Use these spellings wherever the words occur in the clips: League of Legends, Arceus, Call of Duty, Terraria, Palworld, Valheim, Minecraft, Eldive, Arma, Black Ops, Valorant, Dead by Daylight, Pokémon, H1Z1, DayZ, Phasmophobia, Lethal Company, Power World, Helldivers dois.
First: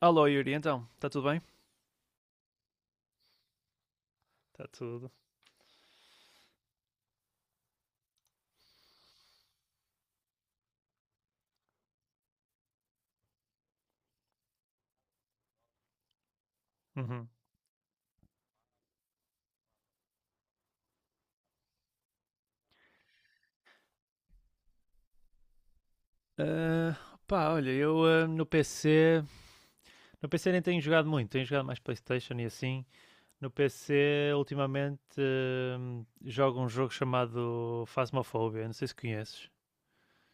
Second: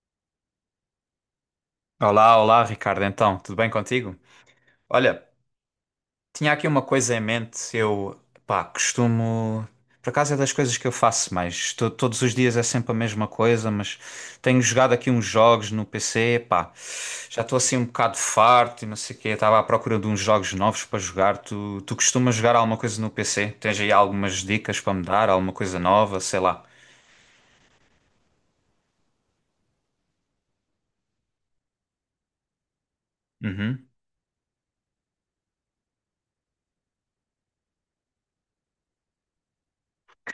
Alô Yuri, então, está tudo bem? Olá, olá, Ricardo. Então, tudo bem contigo? Está tudo. Olha, tinha aqui uma coisa em mente. Eu, pá, costumo. Por acaso é das coisas que eu faço mais. Todos os dias é sempre a mesma coisa, mas tenho jogado aqui uns jogos no PC. Pá, Uhum. já estou assim um bocado farto e não sei o quê. Estava à procura de uns jogos novos para jogar. Tu costumas jogar alguma coisa no PC? Tens aí algumas dicas para me dar? Alguma coisa nova? Sei lá. Ah, pá, olha, eu no PC nem tenho jogado muito, tenho jogado mais PlayStation e assim. No Uhum. PC, ultimamente, jogo um jogo chamado Phasmophobia, não sei se conheces.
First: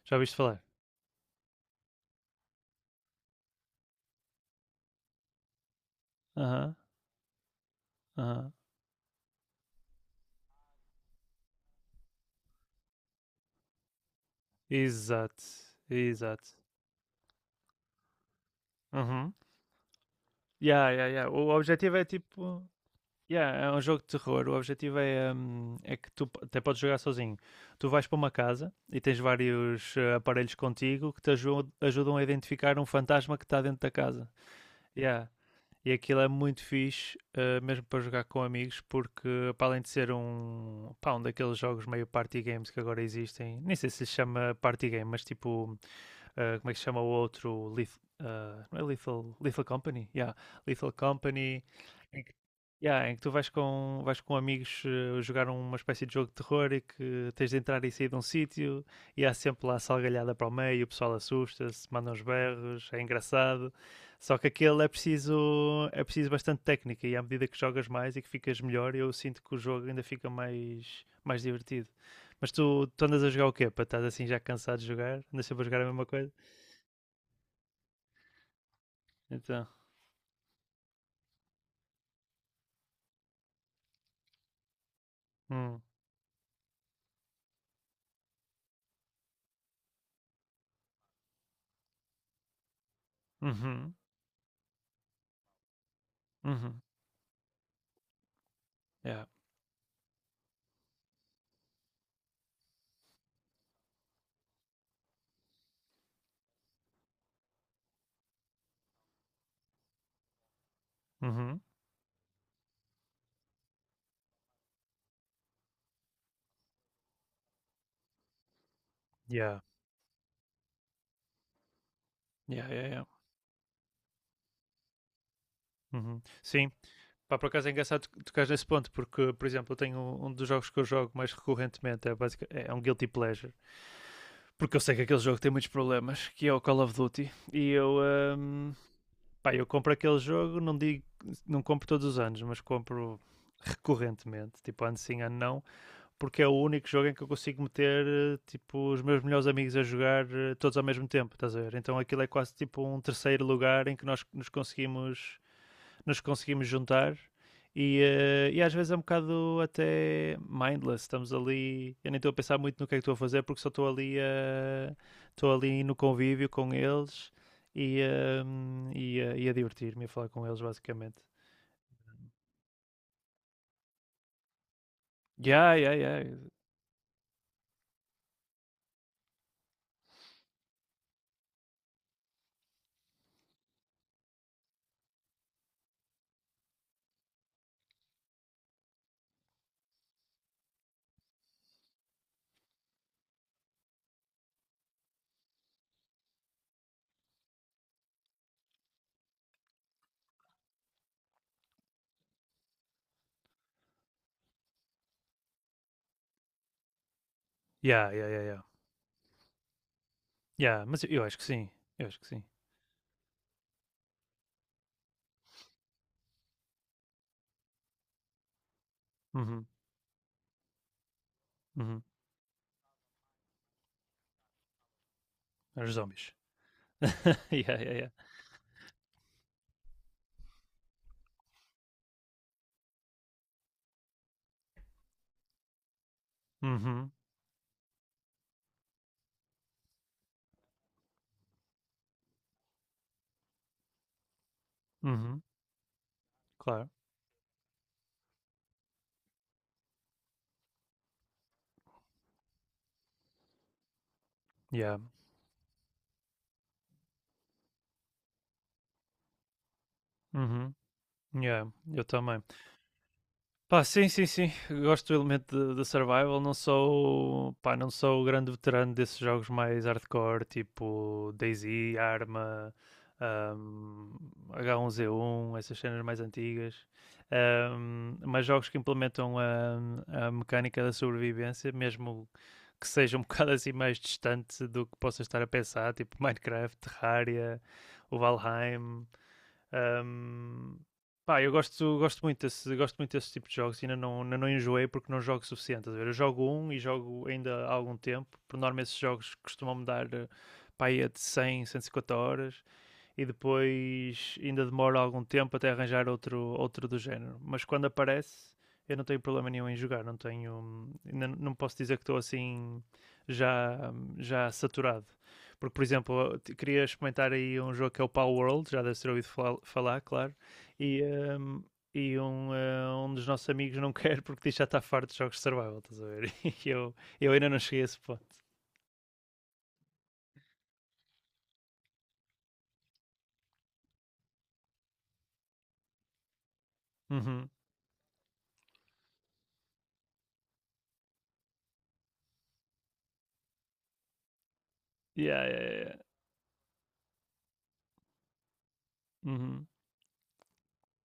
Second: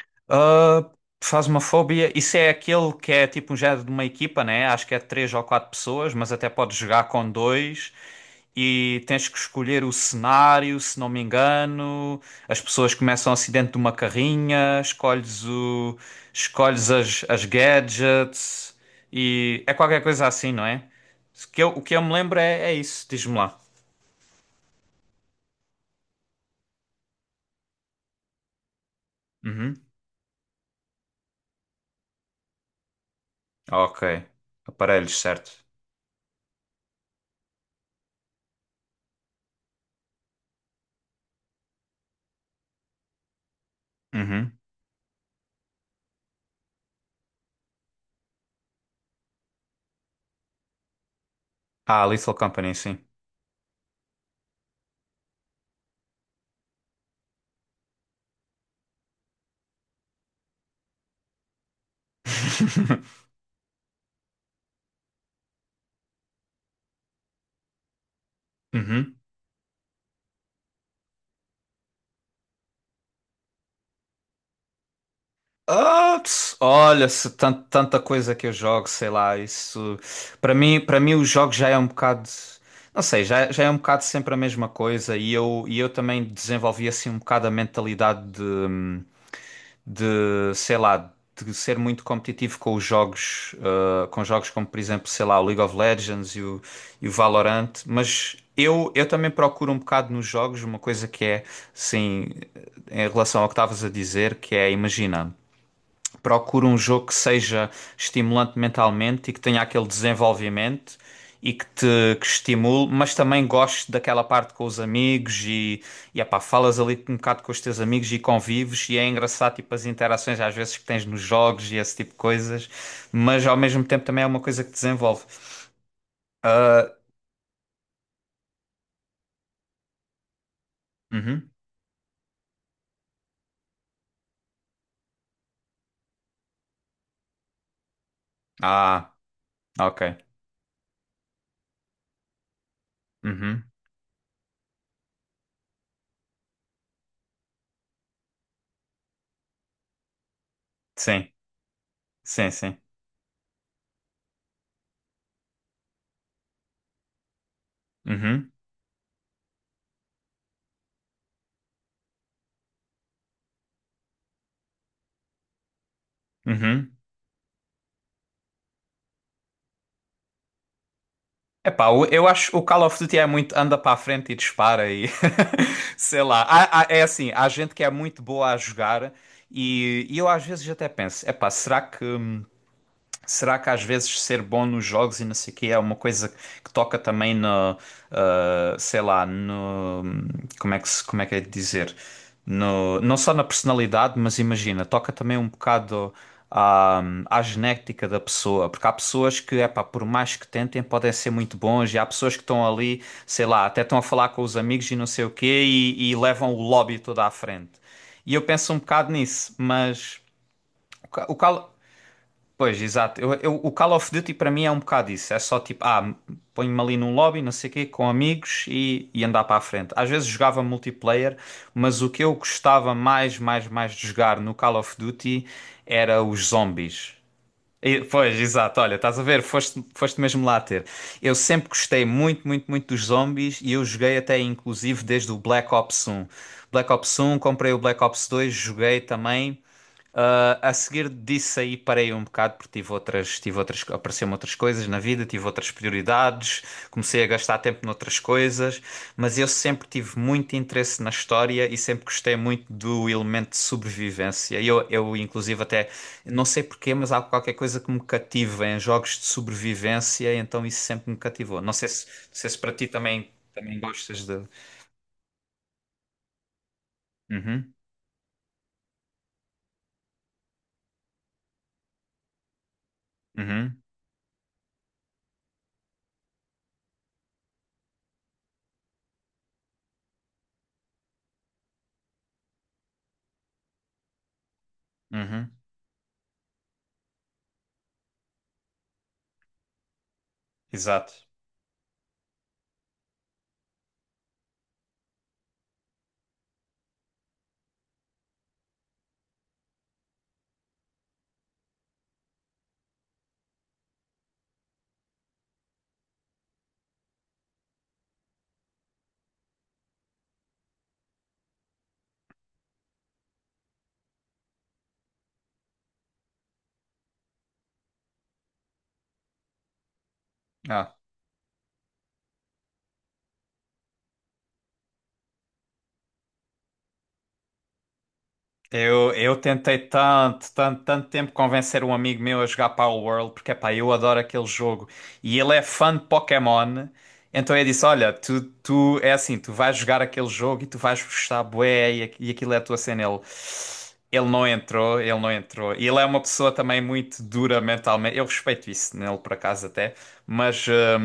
Já ouviste falar? Ah, Phasmophobia, isso é aquele que é tipo um género de uma equipa, né? Acho que é três ou quatro pessoas, mas até Aham, podes jogar com dois aham. e tens que escolher o cenário, se não me engano. As pessoas começam assim dentro de uma carrinha, Exato, escolhes o, exato. escolhes as gadgets Uhum. e é qualquer coisa assim, não é? Yeah, yeah, yeah. O O que eu, o objetivo que eu é me lembro tipo. é isso, diz-me Yeah, lá. é um jogo de terror. O objetivo é que tu até podes jogar sozinho. Tu vais para uma casa e tens Uhum. vários aparelhos contigo que te ajudam a identificar um fantasma que está dentro da Ok. casa. Aparelhos, Yeah. certo. E aquilo é muito fixe, mesmo para jogar com amigos, porque para além de ser pá, um daqueles jogos meio party games que agora existem, nem sei se se chama Uhum. party game, mas tipo como é que se chama o outro? Não é Lethal Company? Yeah. Lethal Company, Ah, em que, Lethal Company, sim. yeah, em que tu vais com amigos jogar uma espécie de jogo de terror e que tens de entrar e sair de um sítio, e há sempre lá salgalhada para o meio, o pessoal assusta-se, manda uns berros, é engraçado. Só que aquele é preciso bastante técnica, e à medida que jogas mais e que ficas melhor, eu Uhum. sinto que o jogo ainda fica mais divertido. Mas tu andas a jogar o quê? Para estás assim já cansado de jogar? Andas sempre a jogar a mesma coisa? Olha, se tanta coisa que eu jogo, sei lá, Então. isso para mim o jogo já é um bocado, não sei, já é um bocado sempre a mesma coisa e eu e Hum. eu também desenvolvi assim um bocado a mentalidade de, sei lá, de ser muito competitivo com os jogos, Uhum. ah, com jogos como, por exemplo, sei lá, o League of Legends e o, Uhum. e o Valorant, mas eu Yeah. também procuro um bocado nos jogos uma coisa que é, sim, em relação ao que estavas a dizer, que é, imagina. Procuro um jogo que seja estimulante mentalmente e que tenha aquele desenvolvimento e Uhum. que te que estimule, mas também gosto daquela parte com os amigos e epá, falas ali um bocado com os teus amigos e convives e é engraçado Yeah. tipo as interações às vezes que tens nos jogos e esse tipo de Yeah, coisas, yeah, yeah. mas ao mesmo tempo também é uma coisa que te desenvolve. Uhum. Sim, Ah, pá, por acaso é engraçado tocar nesse ponto, porque, por exemplo, eu tenho um dos jogos que eu jogo mais uhum. recorrentemente, é um guilty pleasure, porque eu sei que aquele jogo tem muitos problemas, que é o Call of Duty. E hum, Ah, pá, eu compro ok. aquele jogo, não digo, não compro todos os anos, mas compro Uhum. recorrentemente, tipo ano sim, ano não, porque é o único jogo em que eu consigo meter tipo os meus melhores amigos a jogar todos ao mesmo Sim, tempo, estás a ver? Então aquilo é sim, quase sim. tipo um terceiro lugar em que nós nos conseguimos juntar, e, Uhum. e às vezes é um bocado até mindless, estamos ali, eu nem estou a pensar muito no que é que estou a fazer porque só estou ali no convívio com Uhum. eles e, e a divertir-me a falar com eles basicamente. Epá, eu acho que o Call of Duty é muito anda para a frente e dispara e Yeah, yeah, yeah. sei lá. É assim, há gente que é muito boa a jogar e eu às vezes até penso, epá, Será que às vezes ser bom nos jogos e não sei o quê é uma coisa que toca também no, ah, sei lá, no, como é que é de dizer? No, não só na personalidade, mas imagina, toca também um bocado à, à genética da pessoa, porque há pessoas que, epá, por mais que tentem, podem ser muito bons, e há pessoas que estão ali, sei lá, até estão a falar com os amigos e não sei o quê, e levam o lobby todo à frente. Yeah, yeah, E yeah, eu yeah. penso um bocado nisso, mas Yeah, mas o eu ca- o acho que sim. cal- Eu acho que sim. Pois, exato. O Call of Duty para mim é um bocado isso. É só tipo, ah, ponho-me ali num lobby, não sei o quê, com amigos e andar para a Uhum. frente. Às vezes jogava multiplayer, mas Uhum. o que eu gostava mais, mais, mais de jogar no Call of Duty Os era zombies. os zombies. yeah, yeah, yeah. Pois, exato. Olha, estás a ver? Foste mesmo lá ter. Eu sempre gostei muito, muito, muito dos zombies e eu joguei até inclusive desde o Black Uhum. Ops um comprei o Black Ops dois joguei também. Ah, a seguir disso aí parei um bocado porque tive outras, apareceram outras coisas na vida, Uhum. tive outras prioridades, Claro. comecei a gastar tempo noutras coisas, mas eu sempre tive muito interesse na história e sempre gostei muito do elemento de sobrevivência. E Eu, Yeah. eu inclusive, até não sei porquê, mas há qualquer coisa que me cativa em jogos de sobrevivência, então Uhum. isso sempre me cativou. Yeah. Eu Não também. sei se para ti também, também Pá, sim, gostas sim, de. sim. Gosto do elemento da survival. Não sou, Uhum, pá, não sou o grande veterano desses jogos mais hardcore, tipo DayZ, Arma, uhum, ahm, H1Z1, essas cenas mais antigas. Mas jogos que implementam a mecânica da sobrevivência, mesmo que seja um bocado assim mais distante do que possa estar a uhum. pensar, tipo Minecraft, Terraria, o Valheim. Um, Exato. Pá, eu gosto muito desse tipo de jogos, e ainda não enjoei porque não jogo o suficiente. Eu jogo um e jogo ainda há algum tempo. Por norma, esses jogos costumam-me dar pá, de cem cento e 150 horas, e depois ainda demora algum tempo até arranjar outro do género. Mas quando aparece, eu não tenho problema nenhum em jogar, não tenho. Não, não posso dizer que estou assim já, já saturado. Porque, por exemplo, queria experimentar aí um jogo que é o Power World, já deve ter ouvido falar, claro, Ah. e, um, e um dos nossos amigos não quer porque diz que já está farto de jogos de survival, estás a ver? E eu ainda não cheguei a esse ponto. Eu tentei tanto, tanto, tanto tempo convencer um amigo meu a jogar Power World, porque epá, eu adoro aquele jogo e ele é fã de Pokémon. Uhum. Então eu disse: Olha, tu, tu é assim, tu vais jogar aquele jogo e tu vais gostar, bué, e, e aquilo é a tua cena. Ele, ele não Yeah, yeah, entrou. yeah. E Yeah. ele é uma pessoa também muito dura mentalmente. Eu respeito isso nele, por Uhum. acaso, até, mas.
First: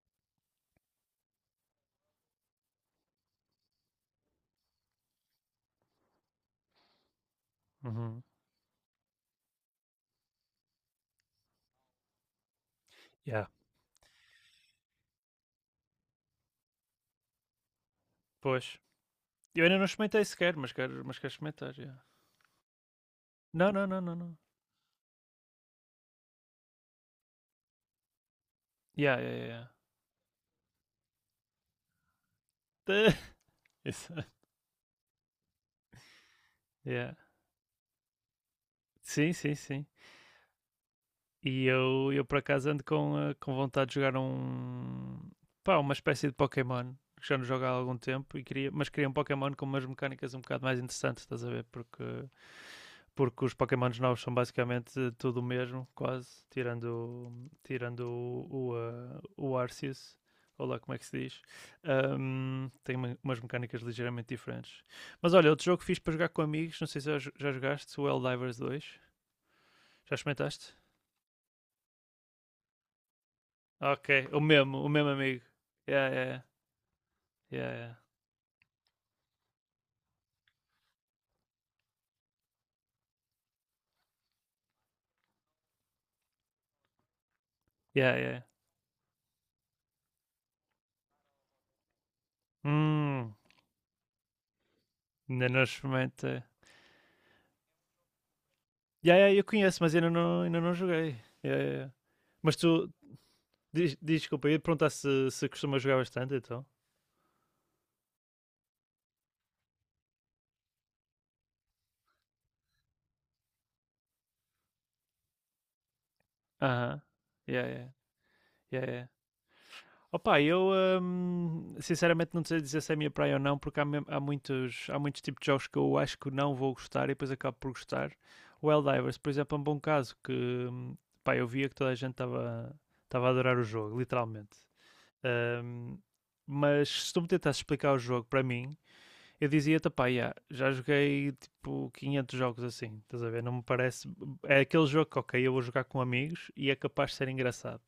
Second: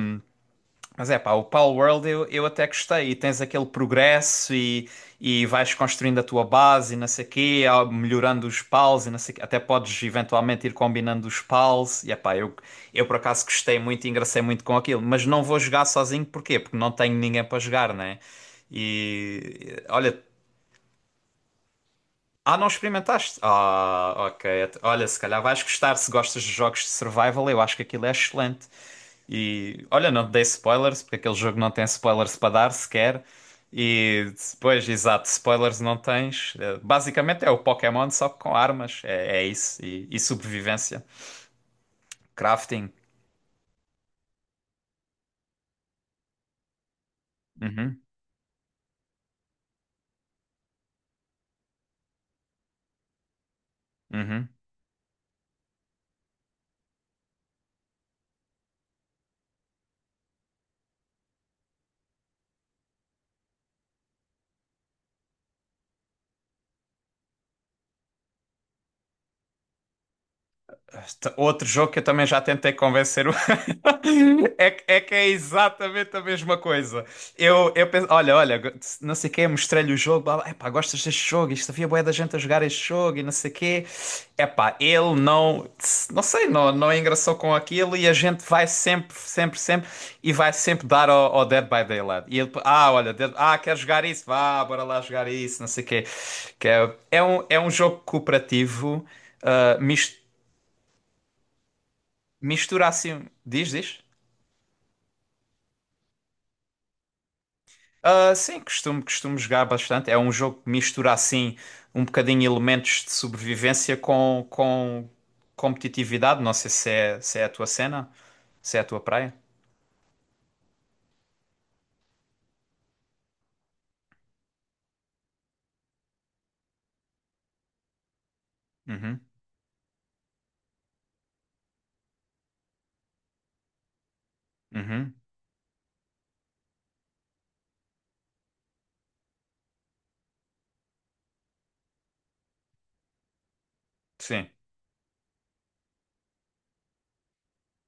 Mas é pá, o Pal World eu até gostei. E tens aquele progresso e vais construindo a tua base e não sei quê, ah, Uhum. melhorando os pals e não sei quê. Até podes eventualmente ir combinando os pals. E é pá, eu por Yeah. acaso gostei muito e engracei muito com aquilo. Mas não vou jogar sozinho, porquê? Porque não tenho ninguém para jogar, né? Pois, eu ainda E não olha, experimentei sequer, mas quero experimentar. Yeah. ah, não experimentaste? Não, não, não, Ah, não, não. ok. Olha, se calhar vais gostar se gostas de jogos de survival. Eu acho que aquilo é excelente. Yeah, yeah, E olha, não te dei spoilers, porque aquele jogo não tem spoilers para dar yeah. sequer. Isso. E depois, exato, spoilers não tens. Eh, Yeah. basicamente é o Pokémon, só que com armas. Sim, É sim, isso. sim. E sobrevivência. E eu por acaso ando Crafting. com vontade de jogar um. Pá, uma espécie de Pokémon que já não jogo há algum Uhum, tempo, e queria, mas queria um Pokémon com umas mecânicas um bocado mais interessantes, estás a ver? Porque os Pokémons novos são uhum. basicamente tudo o mesmo, quase, tirando o Arceus, ou lá como é que se diz. Tem umas mecânicas ligeiramente diferentes. Mas olha, outro jogo que fiz para jogar com amigos, não sei se já jogaste, o Helldivers 2. Já experimentaste? Outro jogo que eu também já tentei convencer o... Ok, o é, mesmo, o é mesmo que é amigo. Yeah, exatamente a yeah, mesma coisa. yeah, Eu yeah. penso, olha, não sei o quê, mostrei-lhe o jogo, blá, blá, epá, gostas deste jogo? Isto havia bué da gente a jogar este jogo e não sei o quê. Epá, ele não, não sei, não engraçou com aquilo e a Yeah, yeah. gente vai sempre e vai sempre dar ao, ao Dead by Daylight. E ele, ah, olha, Hum, ah, quer jogar isso? Vá, bora lá jogar Ainda isso, não não sei o quê. experimentei. Que é, é um jogo cooperativo, Yeah, yeah, eu ah, conheço, mas ainda não joguei. Yeah, yeah, yeah. Mas tu, mistura assim. Diz, Diz, diz. diz, desculpa, eu ia perguntar se, costuma jogar bastante, então. Ah, sim, costumo jogar bastante. É um jogo que mistura assim um bocadinho elementos de sobrevivência com competitividade. Não sei se Aham. Uh-huh. é, se é a Yeah, tua yeah, cena, se é a yeah, tua yeah. praia. Opa, eu sinceramente não sei dizer se é a minha praia ou não, porque há muitos tipos de jogos que eu acho que não vou gostar e depois acabo por gostar. O Helldivers, Uhum, por exemplo, é um bom caso que pá, eu via que toda a gente estava a adorar o jogo, literalmente. uhum, Hum, mas se tu me tentasses explicar o jogo para mim, eu dizia-te, pá, yeah, já joguei tipo 500 jogos assim, estás a ver? Não me parece. sim. É aquele jogo que, ok, eu vou jogar com amigos e é capaz de ser engraçado,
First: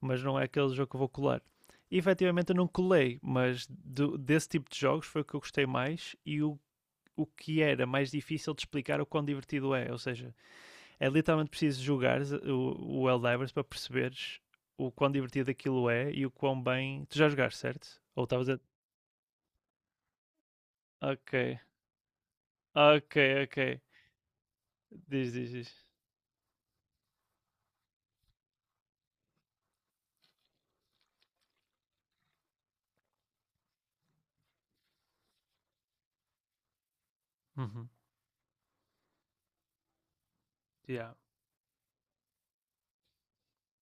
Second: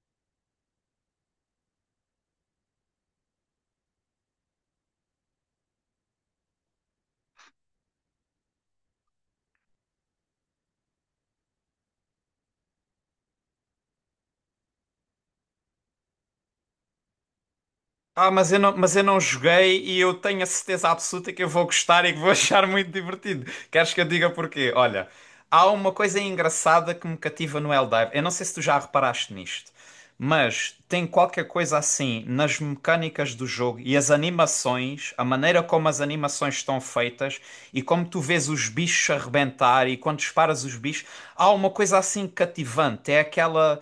mas não é aquele jogo que eu vou colar. E efetivamente eu não colei, mas desse tipo de jogos foi o que eu gostei mais, e o que era mais difícil de explicar o quão divertido é. Ou seja, é literalmente preciso jogar o Helldivers para perceberes o quão divertido aquilo é e o quão bem. Tu já jogaste, certo? Ou estavas a. Mas eu não joguei e eu tenho a certeza absoluta que eu Ok, vou gostar e que vou achar muito ok, divertido. ok. Queres que eu diga porquê? Olha, Diz, diz, há diz. uma coisa engraçada que me cativa no Eldive. Eu não sei se tu já reparaste nisto, mas tem qualquer coisa assim nas mecânicas do jogo e as animações, a maneira como as animações estão feitas e Uhum. como tu vês os bichos arrebentar e quando disparas os bichos, Yeah. há uma coisa assim cativante. É aquela.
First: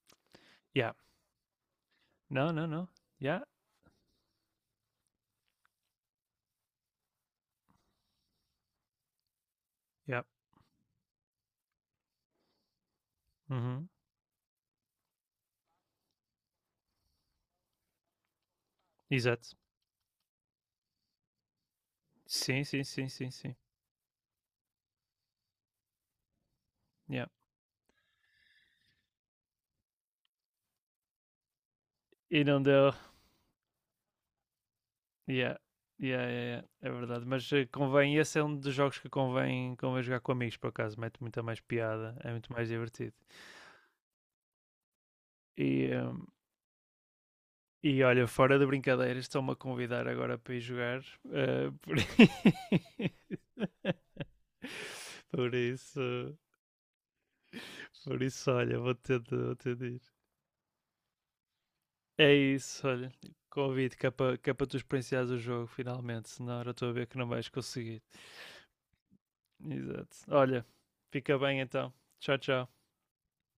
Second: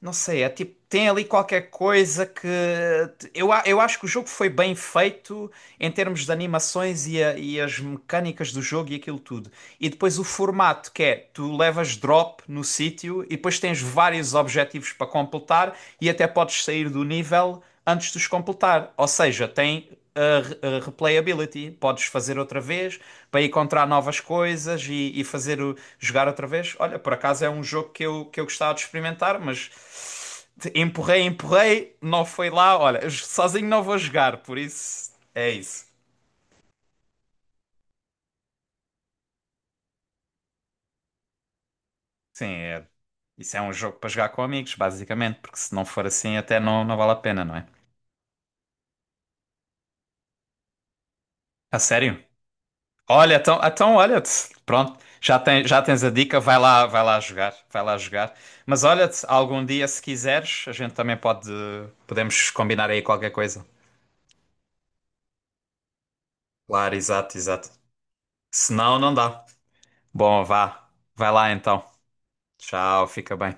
Não sei, é tipo, Yeah. tem ali qualquer coisa que. Não, não, não. Yeah. Eu acho que o jogo foi bem feito em termos de animações e, e as mecânicas do jogo e aquilo tudo. E depois Yeah. o formato, que é tu levas drop no sítio e depois tens Uhum. vários objetivos para completar e até podes sair do nível antes de os completar. Ou seja, Exato. tem a a replayability. Podes fazer outra Sim, sim, vez sim, sim, para sim. encontrar novas coisas e fazer jogar outra vez. Olha, por Yeah. acaso é um jogo que eu gostava de experimentar, mas empurrei, não E foi não lá. deu. Olha, sozinho não vou jogar, por isso é Yeah. isso. Yeah, yeah, yeah. É verdade. Mas convém, esse é um dos jogos que convém jogar com amigos, por acaso. Mete muita mais piada, é Sim, muito mais é. divertido. Isso é um jogo para jogar com amigos, basicamente, porque E, se não for hum, assim até não vale a pena, não é? e olha, fora de brincadeiras, estão-me a convidar agora para ir jogar. eh, A por... sério? Olha, então, então olha, pronto, por já tens a isso, dica, vai lá jogar, vai lá por jogar. isso, olha, Mas vou olha, ter de, vou algum ter de dia se ir. quiseres, a gente também pode, É podemos isso, combinar aí olha, qualquer coisa. convido, que é para tu experienciares o jogo finalmente, senão eu estou a Claro, ver que não exato, vais exato. conseguir. Se não, não dá. Exato. Bom, Olha, vá, vai fica lá bem então. então. Tchau, tchau. Tchau, fica bem.